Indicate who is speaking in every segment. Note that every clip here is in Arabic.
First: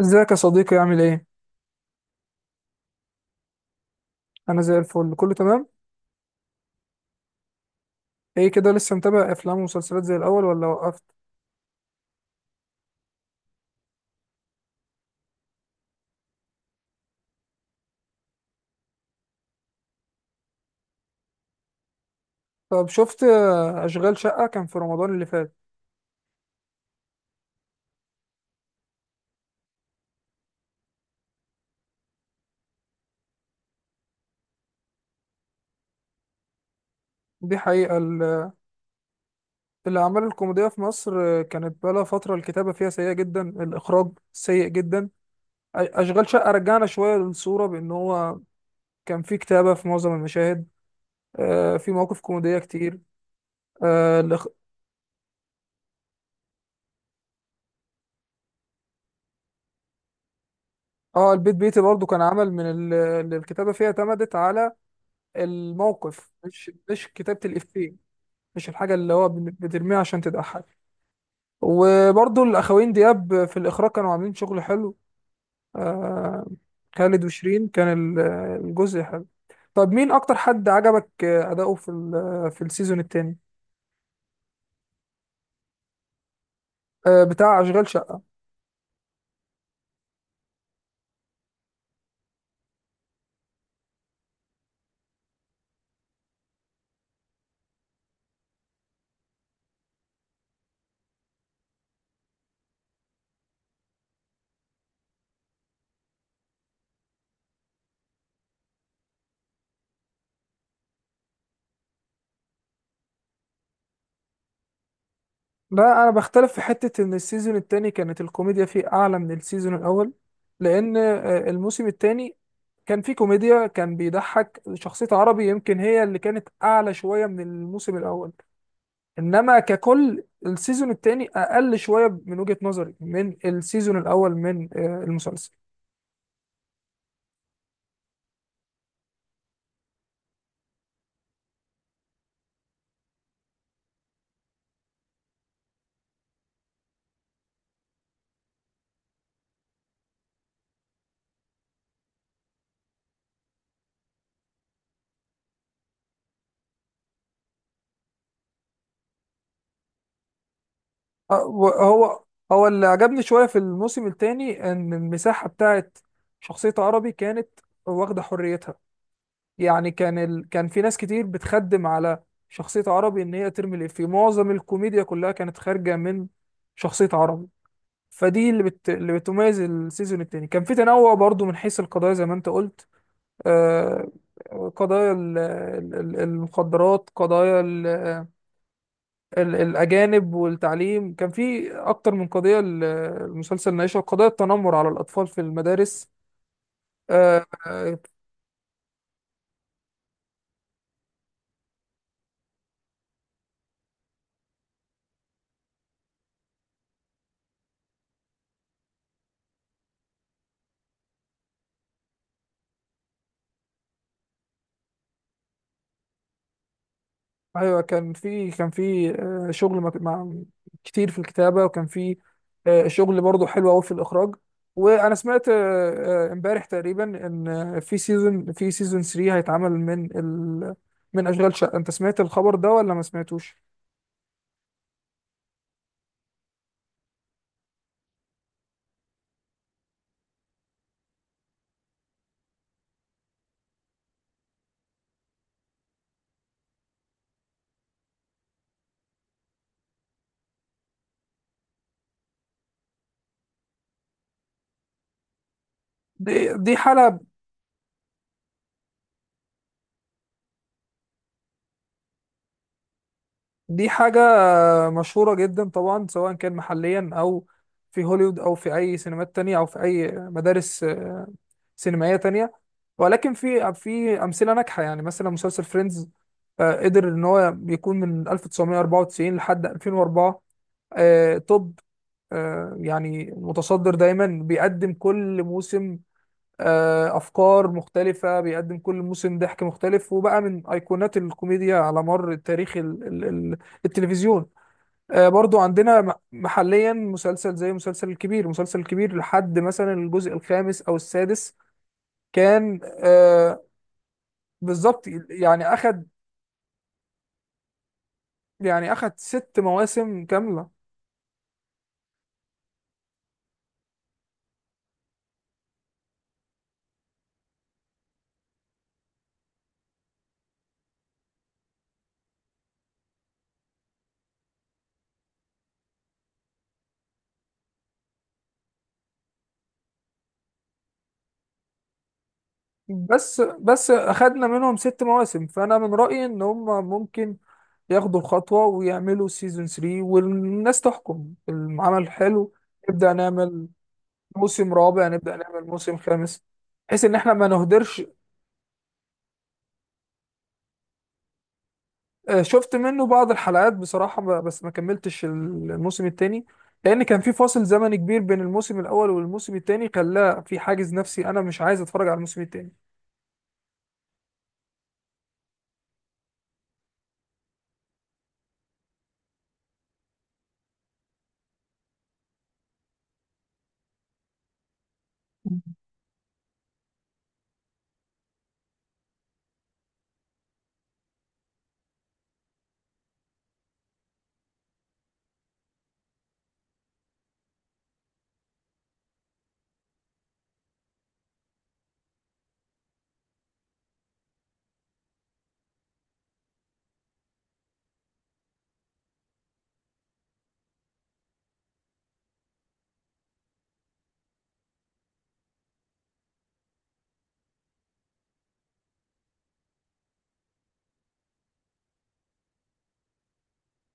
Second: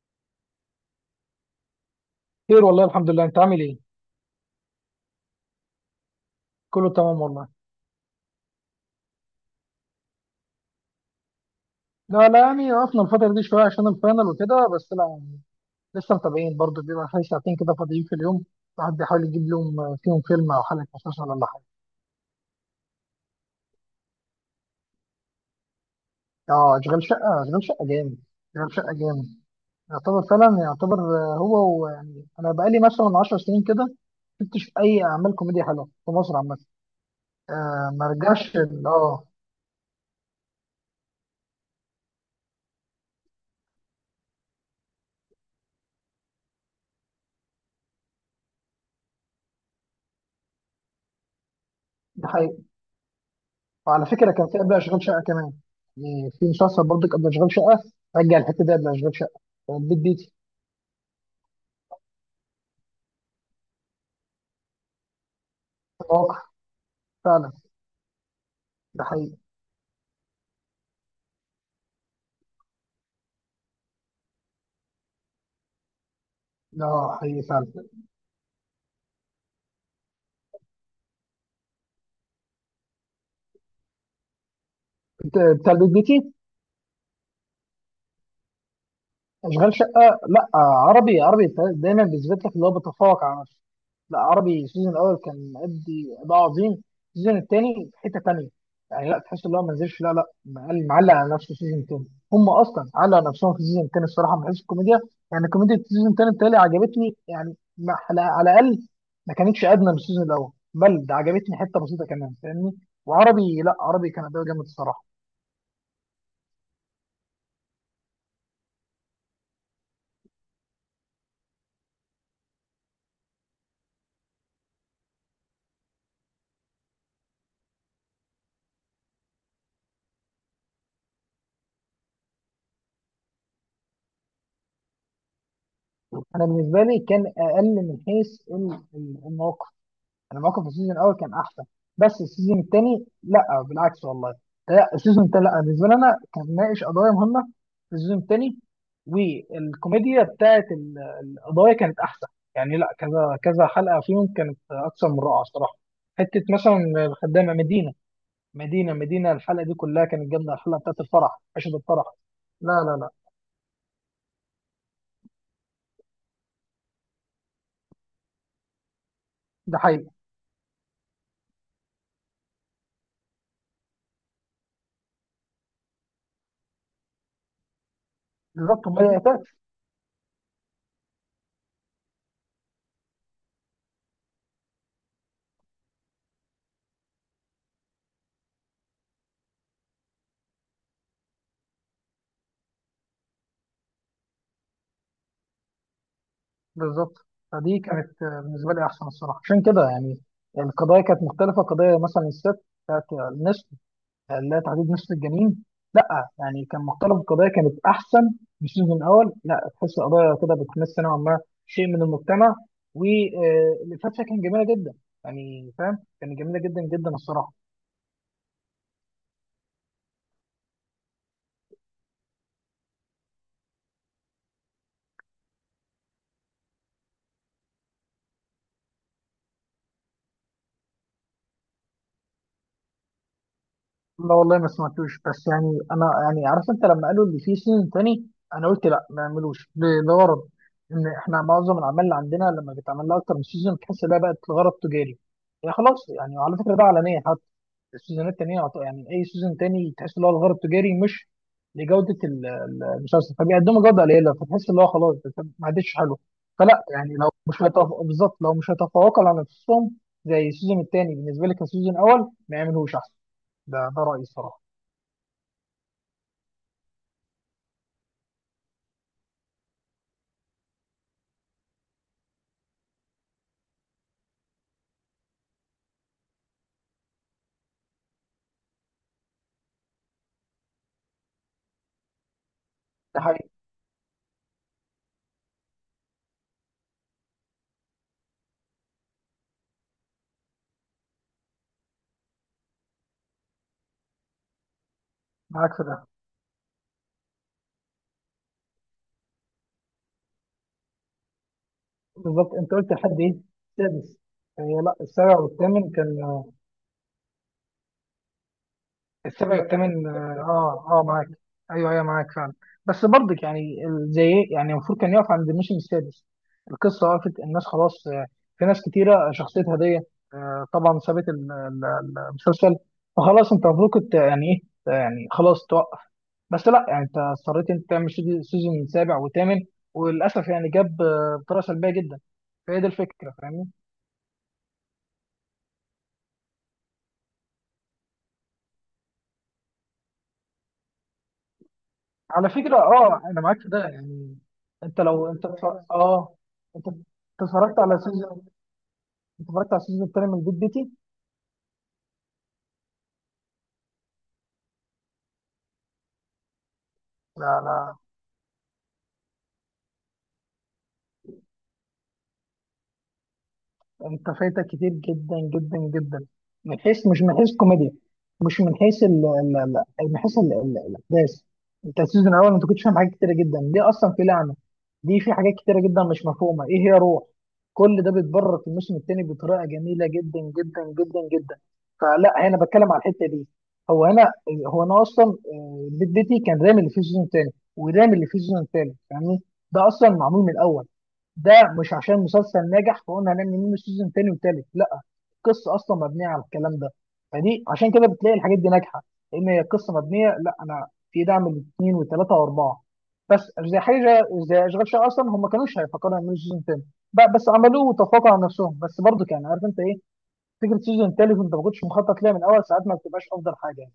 Speaker 1: ازيك يا صديقي؟ عامل ايه؟
Speaker 2: خير والله، الحمد لله. انت عامل ايه؟
Speaker 1: انا زي الفل، كله تمام؟
Speaker 2: كله تمام والله.
Speaker 1: ايه كده، لسه متابع افلام ومسلسلات زي الاول ولا وقفت؟
Speaker 2: لا لا، يعني وقفنا الفترة دي شوية عشان الفاينل وكده، بس لا، لسه متابعين برضه. بيبقى حوالي ساعتين كده فاضيين في اليوم. الواحد بيحاول يجيب لهم فيهم فيلم او حلقة مسلسل ولا حاجة.
Speaker 1: طب شفت اشغال شقة؟ كان في رمضان اللي فات.
Speaker 2: اه، اشغال شقة، اشغال شقة جامد. اشغال شقة جامد. يعتبر فعلا، يعتبر، هو يعني انا بقالي مثلا 10 سنين كده، ما شفتش اي اعمال كوميديا حلوه في مصر عامة.
Speaker 1: دي
Speaker 2: آه،
Speaker 1: حقيقة
Speaker 2: ما
Speaker 1: ال-
Speaker 2: رجعش
Speaker 1: الاعمال الكوميدية في مصر كانت بقالها فترة الكتابة فيها سيئة جدا، الاخراج سيء جدا. اشغال شقة رجعنا شوية للصورة، بان هو كان في كتابة في معظم المشاهد، في مواقف كوميدية كتير.
Speaker 2: وعلى
Speaker 1: اه
Speaker 2: فكره،
Speaker 1: الإخ-
Speaker 2: كان في قبل اشغال شقه كمان. يعني في مسلسل برضه قبل اشغال شقه، رجع الحته دي قبل اشغال شقه، بتاع البيت بيتي.
Speaker 1: البيت بيتي برضو كان عمل من اللي الكتابة فيها اعتمدت على الموقف،
Speaker 2: واقع.
Speaker 1: مش كتابة
Speaker 2: فعلا.
Speaker 1: الإفيه، مش الحاجة
Speaker 2: ده
Speaker 1: اللي هو
Speaker 2: حقيقي.
Speaker 1: بترميها عشان تضحك. وبرضو الأخوين دياب في الإخراج كانوا عاملين شغل حلو، آه.
Speaker 2: ده
Speaker 1: خالد
Speaker 2: حقيقي فعلا.
Speaker 1: وشيرين كان ال- الجزء حلو. طب مين أكتر حد عجبك أداؤه في في السيزون التاني؟
Speaker 2: بتاع البيت بيتي.
Speaker 1: آه بتاع أشغال شقة.
Speaker 2: اشغال شقه، لا، عربي، عربي دايما بيثبت لك اللي هو بيتفوق على نفسه. لا، عربي السيزون الاول كان مأدي اداء عظيم. السيزون الثاني في حته ثانيه. يعني لا تحس ان هو ما نزلش. لا لا، معلق على نفسه السيزون الثاني. هم اصلا علقوا على نفسهم في السيزون الثاني الصراحه، من حيث الكوميديا. يعني كوميديا السيزون الثاني بتهيألي عجبتني، يعني ما على الاقل ما كانتش ادنى من السيزون الاول، بل ده عجبتني حته بسيطه كمان، فاهمني. وعربي، لا، عربي كان اداء جامد الصراحه.
Speaker 1: لا أنا بختلف في حتة إن السيزون التاني كانت الكوميديا فيه أعلى من السيزون الأول، لأن الموسم التاني كان فيه كوميديا، كان بيضحك. شخصية عربي يمكن هي اللي كانت أعلى شوية من الموسم الأول، انما ككل السيزون الثاني اقل شويه من وجهه نظري من السيزون الاول، من المسلسل.
Speaker 2: انا بالنسبه لي كان اقل من حيث المواقف. انا موقف السيزون الاول كان احسن. بس السيزون الثاني لا بالعكس والله. لا، السيزون الثاني، لا، بالنسبه لي انا كان ناقش قضايا مهمه في السيزون الثاني. والكوميديا بتاعت القضايا كانت احسن. يعني لا، كذا كذا حلقه فيهم كانت اكثر من رائعه الصراحه. حته مثلا الخدامه مدينه. مدينه مدينه الحلقه دي كلها كانت جامده. الحلقه بتاعت
Speaker 1: آه،
Speaker 2: الفرح عشان الفرح.
Speaker 1: هو هو
Speaker 2: لا
Speaker 1: اللي
Speaker 2: لا لا.
Speaker 1: عجبني شويه في الموسم الثاني ان المساحه بتاعت شخصيه عربي كانت واخده حريتها.
Speaker 2: ده
Speaker 1: يعني
Speaker 2: حقيقي.
Speaker 1: كان ال... كان في ناس كتير بتخدم على شخصيه عربي، ان هي ترمي الإفيه. معظم الكوميديا كلها كانت خارجه من شخصيه عربي. فدي اللي
Speaker 2: بالظبط.
Speaker 1: بت... اللي بتميز السيزون الثاني، كان في تنوع برضو من حيث القضايا زي ما انت قلت. آه، قضايا المخدرات، قضايا ال- الأجانب والتعليم، كان في أكتر من قضية المسلسل ناقشها، قضايا التنمر على الأطفال في المدارس.
Speaker 2: بالظبط.
Speaker 1: آه،
Speaker 2: فدي
Speaker 1: آه،
Speaker 2: كانت، بالنسبه لي احسن الصراحه، عشان كده يعني القضايا كانت مختلفه. قضيه مثلا الست بتاعت النسل، اللي هي تحديد نسل الجنين. لا، يعني كان مختلف، القضايا كانت احسن. في السيزون الاول لا تحس القضايا كده بتمس نوعا ما شيء من المجتمع. والفتره كانت جميله جدا، يعني فاهم، كانت جميله جدا جدا الصراحه.
Speaker 1: أيوة كان في شغل مع كتير في الكتابة، وكان في شغل برضه حلو أوي في الإخراج. وأنا سمعت امبارح تقريبا إن في سيزون 3 هيتعمل من من أشغال شقة. أنت سمعت الخبر ده ولا ما سمعتوش؟
Speaker 2: لا والله، ما سمعتوش. بس يعني انا يعني عارف، انت لما قالوا اللي فيه سيزون تاني، انا قلت لا، ما يعملوش لغرض ان احنا معظم الاعمال اللي عندنا لما بيتعمل لها اكتر من سيزون تحس ده بقت لغرض تجاري. يعني خلاص، يعني وعلى فكره ده علنيه. السيزونات التانية يعني أي سيزون تاني تحس إن هو الغرض التجاري، مش لجودة المسلسل. فبيقدموا جودة قليلة، فتحس إن هو خلاص بس ما عادش حلو.
Speaker 1: دي
Speaker 2: فلا، يعني
Speaker 1: حالة،
Speaker 2: لو مش بالظبط، لو مش هيتفوقوا على نفسهم زي السيزون التاني بالنسبة لي كان السيزون الأول، ما يعملوش أحسن. ده
Speaker 1: دي
Speaker 2: ده
Speaker 1: حاجة
Speaker 2: رأيي الصراحة.
Speaker 1: مشهورة جدا طبعا، سواء كان محليا أو في هوليوود أو في أي سينمات تانية أو في أي مدارس سينمائية تانية. ولكن في أمثلة ناجحة، يعني مثلا مسلسل فريندز قدر إن هو بيكون من 1994 لحد 2004، توب،
Speaker 2: ده
Speaker 1: يعني
Speaker 2: حقيقي.
Speaker 1: متصدر دايما، بيقدم كل موسم افكار مختلفه، بيقدم كل موسم ضحك مختلف، وبقى من ايقونات الكوميديا على مر تاريخ ال ال ال التلفزيون. برضو
Speaker 2: معاك في
Speaker 1: عندنا
Speaker 2: ده.
Speaker 1: محليا مسلسل زي مسلسل الكبير. مسلسل الكبير لحد مثلا الجزء الخامس او السادس
Speaker 2: بالظبط، أنت
Speaker 1: كان
Speaker 2: قلت لحد إيه؟ السادس. آه، لا،
Speaker 1: بالظبط.
Speaker 2: السابع
Speaker 1: يعني
Speaker 2: والثامن
Speaker 1: اخد
Speaker 2: كان.
Speaker 1: يعني اخد ست
Speaker 2: السابع والثامن. اه.
Speaker 1: مواسم كامله.
Speaker 2: اه، معاك. ايوه ايوه، معاك فعلا. بس برضك يعني زي ايه، يعني المفروض كان يقف عند الموسم السادس. القصه وقفت الناس خلاص. في ناس كتيره شخصيتها ديت، طبعا سابت المسلسل. فخلاص انت المفروض كنت يعني ايه، يعني خلاص توقف. بس لا، يعني انت اضطريت انت تعمل سيزون سابع وثامن. وللاسف يعني جاب، بطريقه سلبيه جدا. فهي دي الفكره،
Speaker 1: بس
Speaker 2: فاهمني.
Speaker 1: بس اخدنا منهم ست مواسم، فانا من رأيي ان هم ممكن ياخدوا الخطوة ويعملوا سيزون 3، والناس تحكم العمل
Speaker 2: على
Speaker 1: حلو،
Speaker 2: فكرة،
Speaker 1: نبدأ
Speaker 2: اه، انا معاك
Speaker 1: نعمل
Speaker 2: في ده يعني.
Speaker 1: موسم
Speaker 2: انت
Speaker 1: رابع،
Speaker 2: لو
Speaker 1: نبدأ
Speaker 2: انت
Speaker 1: نعمل
Speaker 2: اتف-
Speaker 1: موسم
Speaker 2: اه
Speaker 1: خامس،
Speaker 2: انت
Speaker 1: بحيث ان احنا ما
Speaker 2: اتفرجت على
Speaker 1: نهدرش.
Speaker 2: سيزون اتفرجت على السيزون التاني من جد بيتي.
Speaker 1: شفت منه بعض الحلقات بصراحة، بس ما كملتش الموسم التاني، لان كان في
Speaker 2: لا
Speaker 1: فاصل زمني
Speaker 2: لا،
Speaker 1: كبير بين الموسم الاول والموسم التاني، خلاه في حاجز نفسي، انا مش عايز اتفرج على الموسم التاني.
Speaker 2: انت فايتك كتير جدا جدا جدا. من حيث، مش من حيث كوميديا، مش من حيث ال ال ال من حيث الاحداث. انت السيزون الاول انت كنت فاهم حاجات كتيره جدا، ليه اصلا في لعنه، دي في حاجات كتيره جدا مش مفهومه، ايه هي روح. كل ده بيتبرر في الموسم الثاني بطريقه جميله جدا جدا جدا جدا. فلا، انا بتكلم على الحته دي. هو انا هو انا اصلا آه، البيت بيتي كان رامي اللي فيه السيزون الثاني ورامي اللي فيه السيزون الثالث، فاهمني. ده اصلا معمول من الاول، ده مش عشان مسلسل ناجح فقلنا هنعمل منه سيزون تاني وتالت، لا. القصه اصلا مبنيه على الكلام ده. فدي عشان كده بتلاقي الحاجات دي ناجحه، لان هي القصه مبنيه. لا، انا في دعم الاثنين وثلاثه واربعه، بس زي حاجه زي اشغال شقه اصلا هم ما كانوش هيفكروا يعملوا سيزون تاني. بس عملوه وتفوقوا على نفسهم، بس برضه كان عارف انت ايه، فكره سيزون تالت وانت ما كنتش مخطط ليها من الاول ساعات ما بتبقاش افضل حاجه يعني.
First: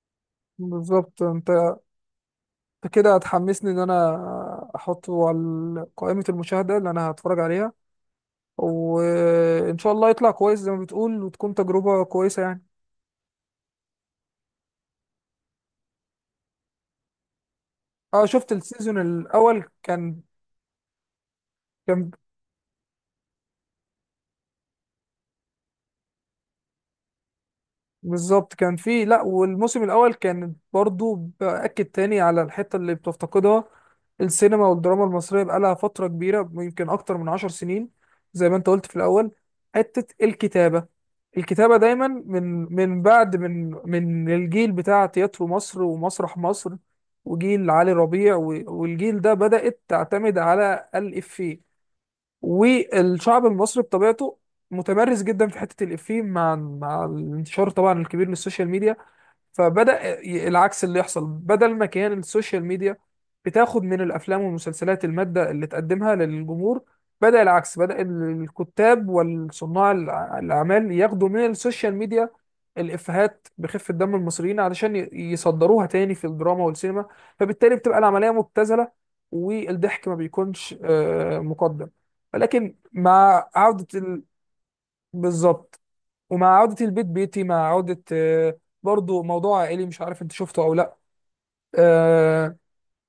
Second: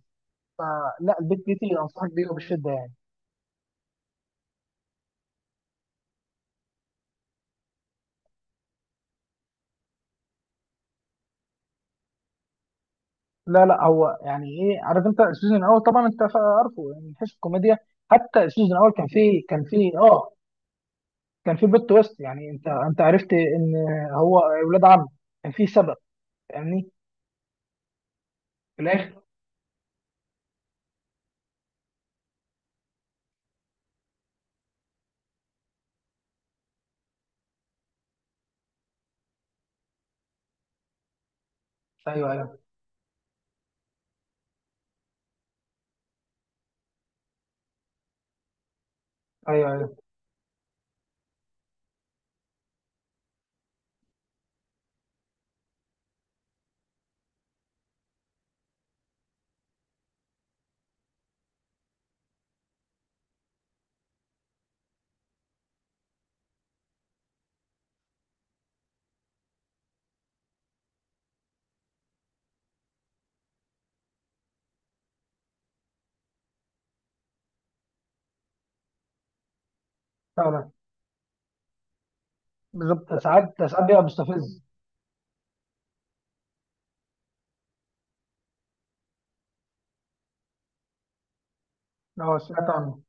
Speaker 2: فلا،
Speaker 1: بالظبط.
Speaker 2: البيت بيتي انصحك بيه وبشده يعني.
Speaker 1: انت كده هتحمسني ان انا احطه على قائمة المشاهدة اللي انا هتفرج عليها، وان شاء الله يطلع كويس زي ما بتقول، وتكون تجربة كويسة يعني.
Speaker 2: لا لا، هو يعني ايه، عارف انت السيزون الاول طبعا، انت عارفه يعني من حيث الكوميديا.
Speaker 1: اه
Speaker 2: حتى
Speaker 1: شفت
Speaker 2: السيزون الاول
Speaker 1: السيزون
Speaker 2: كان فيه كان
Speaker 1: الاول.
Speaker 2: فيه
Speaker 1: كان
Speaker 2: اه كان فيه بلوت
Speaker 1: كان
Speaker 2: تويست، يعني انت عرفت ان هو ولاد عم، كان فيه سبب، فاهمني،
Speaker 1: بالظبط. كان
Speaker 2: في
Speaker 1: في، لا،
Speaker 2: الاخر.
Speaker 1: والموسم الاول كان برضو باكد تاني على الحته اللي بتفتقدها السينما والدراما المصريه، بقالها فتره كبيره يمكن اكتر من عشر سنين، زي ما انت قلت في الاول. حته الكتابه، الكتابه دايما
Speaker 2: ايوه ايوه
Speaker 1: من بعد من الجيل بتاع تياترو مصر ومسرح مصر وجيل علي ربيع والجيل ده
Speaker 2: ايوه
Speaker 1: بدات
Speaker 2: ايوه،
Speaker 1: تعتمد على الافيه. والشعب المصري بطبيعته متمرس جدا في حته الافيه، مع الانتشار طبعا الكبير للسوشيال ميديا. فبدأ العكس اللي يحصل، بدل ما كان السوشيال ميديا بتاخد من الأفلام والمسلسلات المادة اللي تقدمها للجمهور، بدأ العكس، بدأ الكتاب والصناع الأعمال ياخدوا من السوشيال ميديا الإفيهات بخفة دم المصريين، علشان يصدروها تاني في الدراما والسينما. فبالتالي بتبقى العملية مبتذلة، والضحك ما
Speaker 2: فعلا.
Speaker 1: بيكونش مقدم. ولكن
Speaker 2: بالظبط،
Speaker 1: مع
Speaker 2: ساعات ساعات
Speaker 1: عودة
Speaker 2: بيبقى
Speaker 1: ال...
Speaker 2: مستفز.
Speaker 1: بالظبط. ومع عودة البيت بيتي، مع عودة برضو موضوع عائلي، مش عارف انت شفته او لا،
Speaker 2: اه،
Speaker 1: آه،
Speaker 2: سمعت عنه.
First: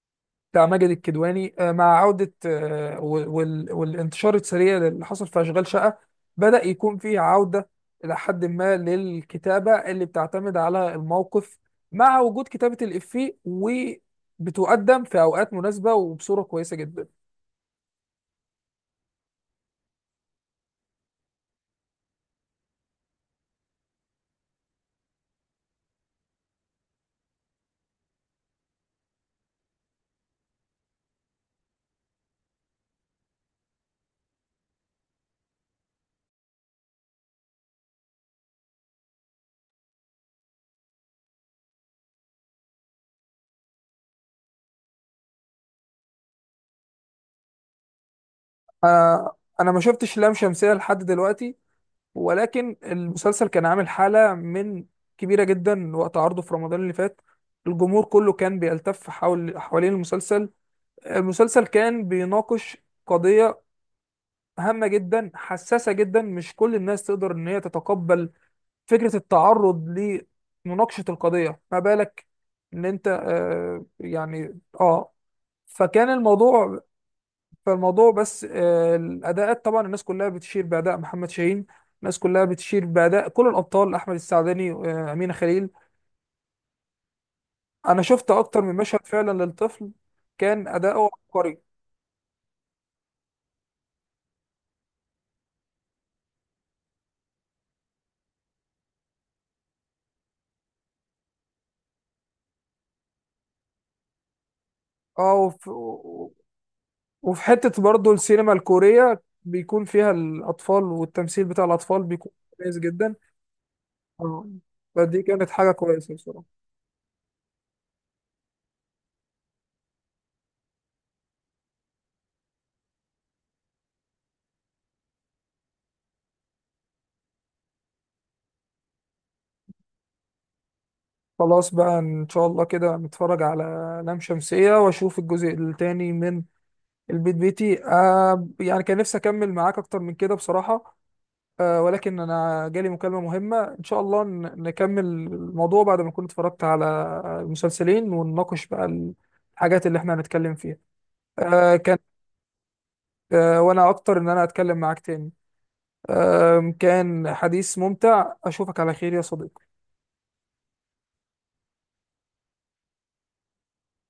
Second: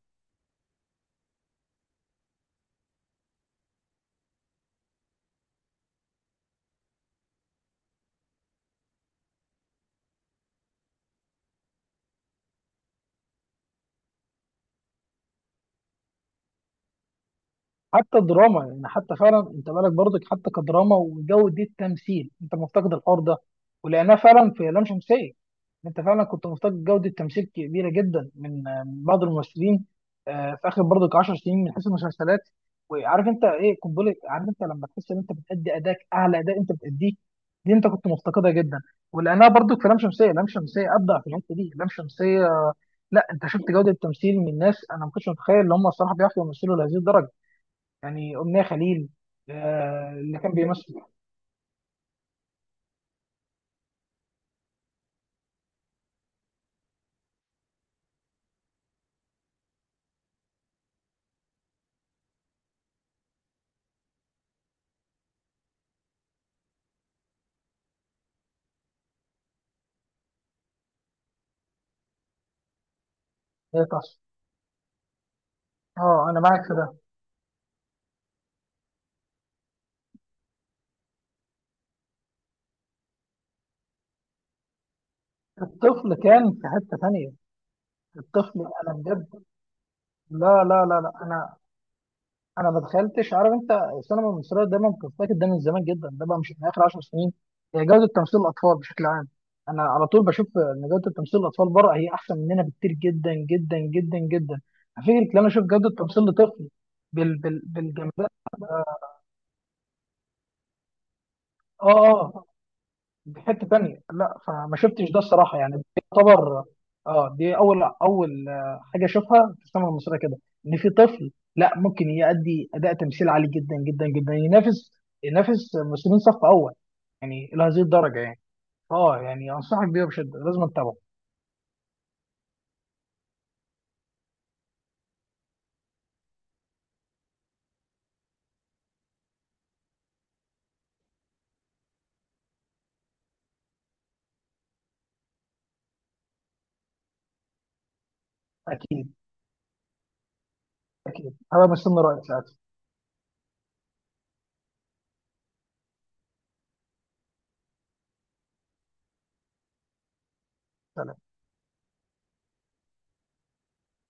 Speaker 1: بتاع ماجد الكدواني، مع عودة والانتشار السريع اللي حصل في أشغال شقة، بدأ يكون فيه عودة إلى حد ما للكتابة اللي بتعتمد على الموقف، مع وجود كتابة الإفيه، وبتقدم في أوقات مناسبة وبصورة كويسة جدا.
Speaker 2: حتى الدراما يعني، حتى فعلا انت بالك برضك حتى كدراما وجودة تمثيل، انت مفتقد الحوار ده. ولقيناه فعلا في لام شمسية يعني. انت فعلا كنت مفتقد جودة تمثيل كبيرة جدا من بعض الممثلين، في اخر برضك 10 سنين من حيث المسلسلات. وعارف انت ايه قنبلة، عارف انت لما تحس ان انت بتأدي اداك اعلى اداء انت بتأديه، دي انت كنت مفتقدها جدا. ولقيناها برضك في لام شمسية. لام شمسية ابدع في الحتة دي، لام شمسية. لا، انت شفت جودة تمثيل من ناس انا ما كنتش متخيل ان هم الصراحة بيعرفوا يمثلوا لهذه الدرجة. يعني أمنية خليل،
Speaker 1: أنا ما شفتش لام
Speaker 2: اللي كان
Speaker 1: شمسية
Speaker 2: بيمثل.
Speaker 1: لحد دلوقتي، ولكن المسلسل كان عامل حالة من كبيرة جدا وقت عرضه في رمضان اللي فات. الجمهور كله كان بيلتف حول حوالين المسلسل. المسلسل كان بيناقش قضية هامة جدا، حساسة جدا، مش كل الناس تقدر ان هي تتقبل فكرة التعرض لمناقشة القضية. ما بالك ان انت
Speaker 2: هي تصفي.
Speaker 1: فكان
Speaker 2: اه، انا معاك في
Speaker 1: الموضوع،
Speaker 2: ده.
Speaker 1: فالموضوع بس. الاداءات طبعا، الناس كلها بتشير باداء محمد شاهين، الناس كلها بتشير باداء كل الابطال، احمد السعداني، امينه خليل.
Speaker 2: الطفل كان في حتة تانية.
Speaker 1: انا شفت
Speaker 2: الطفل
Speaker 1: اكتر من
Speaker 2: انا
Speaker 1: مشهد
Speaker 2: بجد،
Speaker 1: فعلا للطفل،
Speaker 2: لا
Speaker 1: كان
Speaker 2: لا لا
Speaker 1: اداؤه
Speaker 2: لا، انا
Speaker 1: عبقري.
Speaker 2: انا ما دخلتش عارف انت. السينما المصرية دايما بتفتكر، ده من زمان جدا، ده بقى مش من اخر 10 سنين، هي جودة تمثيل الاطفال بشكل عام. انا على طول بشوف ان جودة تمثيل الاطفال بره هي احسن مننا بكتير جدا جدا جدا جدا. فكرة
Speaker 1: اه
Speaker 2: ان انا اشوف
Speaker 1: وف-
Speaker 2: جودة تمثيل لطفل بال
Speaker 1: وفي
Speaker 2: بال
Speaker 1: حته برضه
Speaker 2: بالجمدان
Speaker 1: السينما الكوريه بيكون فيها الاطفال، والتمثيل بتاع
Speaker 2: اه
Speaker 1: الاطفال بيكون
Speaker 2: اه،
Speaker 1: كويس جدا.
Speaker 2: دي حته تانية، لا
Speaker 1: اه،
Speaker 2: فما شفتش ده
Speaker 1: فدي كانت
Speaker 2: الصراحه
Speaker 1: حاجه
Speaker 2: يعني دي
Speaker 1: كويسه بصراحه.
Speaker 2: يعتبر. اه، دي اول اول، حاجه اشوفها في السينما المصريه كده، ان في طفل لا، ممكن يأدي اداء تمثيل عالي جدا جدا جدا، ينافس ممثلين صف اول، يعني الى هذه الدرجه يعني. اه، يعني انصحك بيه بشده لازم تتابعه.
Speaker 1: خلاص بقى ان شاء الله كده نتفرج على لام شمسيه واشوف الجزء الثاني من البيت بيتي. آه يعني كان نفسي اكمل معاك اكتر من كده بصراحة، آه ولكن انا جالي مكالمة مهمة. ان شاء الله نكمل الموضوع بعد ما كنت اتفرجت على المسلسلين، ونناقش
Speaker 2: اكيد.
Speaker 1: بقى الحاجات اللي احنا هنتكلم فيها.
Speaker 2: اكيد هبقى
Speaker 1: آه كان،
Speaker 2: مستني رايك ساعتها.
Speaker 1: وانا اكتر ان انا اتكلم معاك تاني. آه كان حديث ممتع. اشوفك على خير يا صديقي.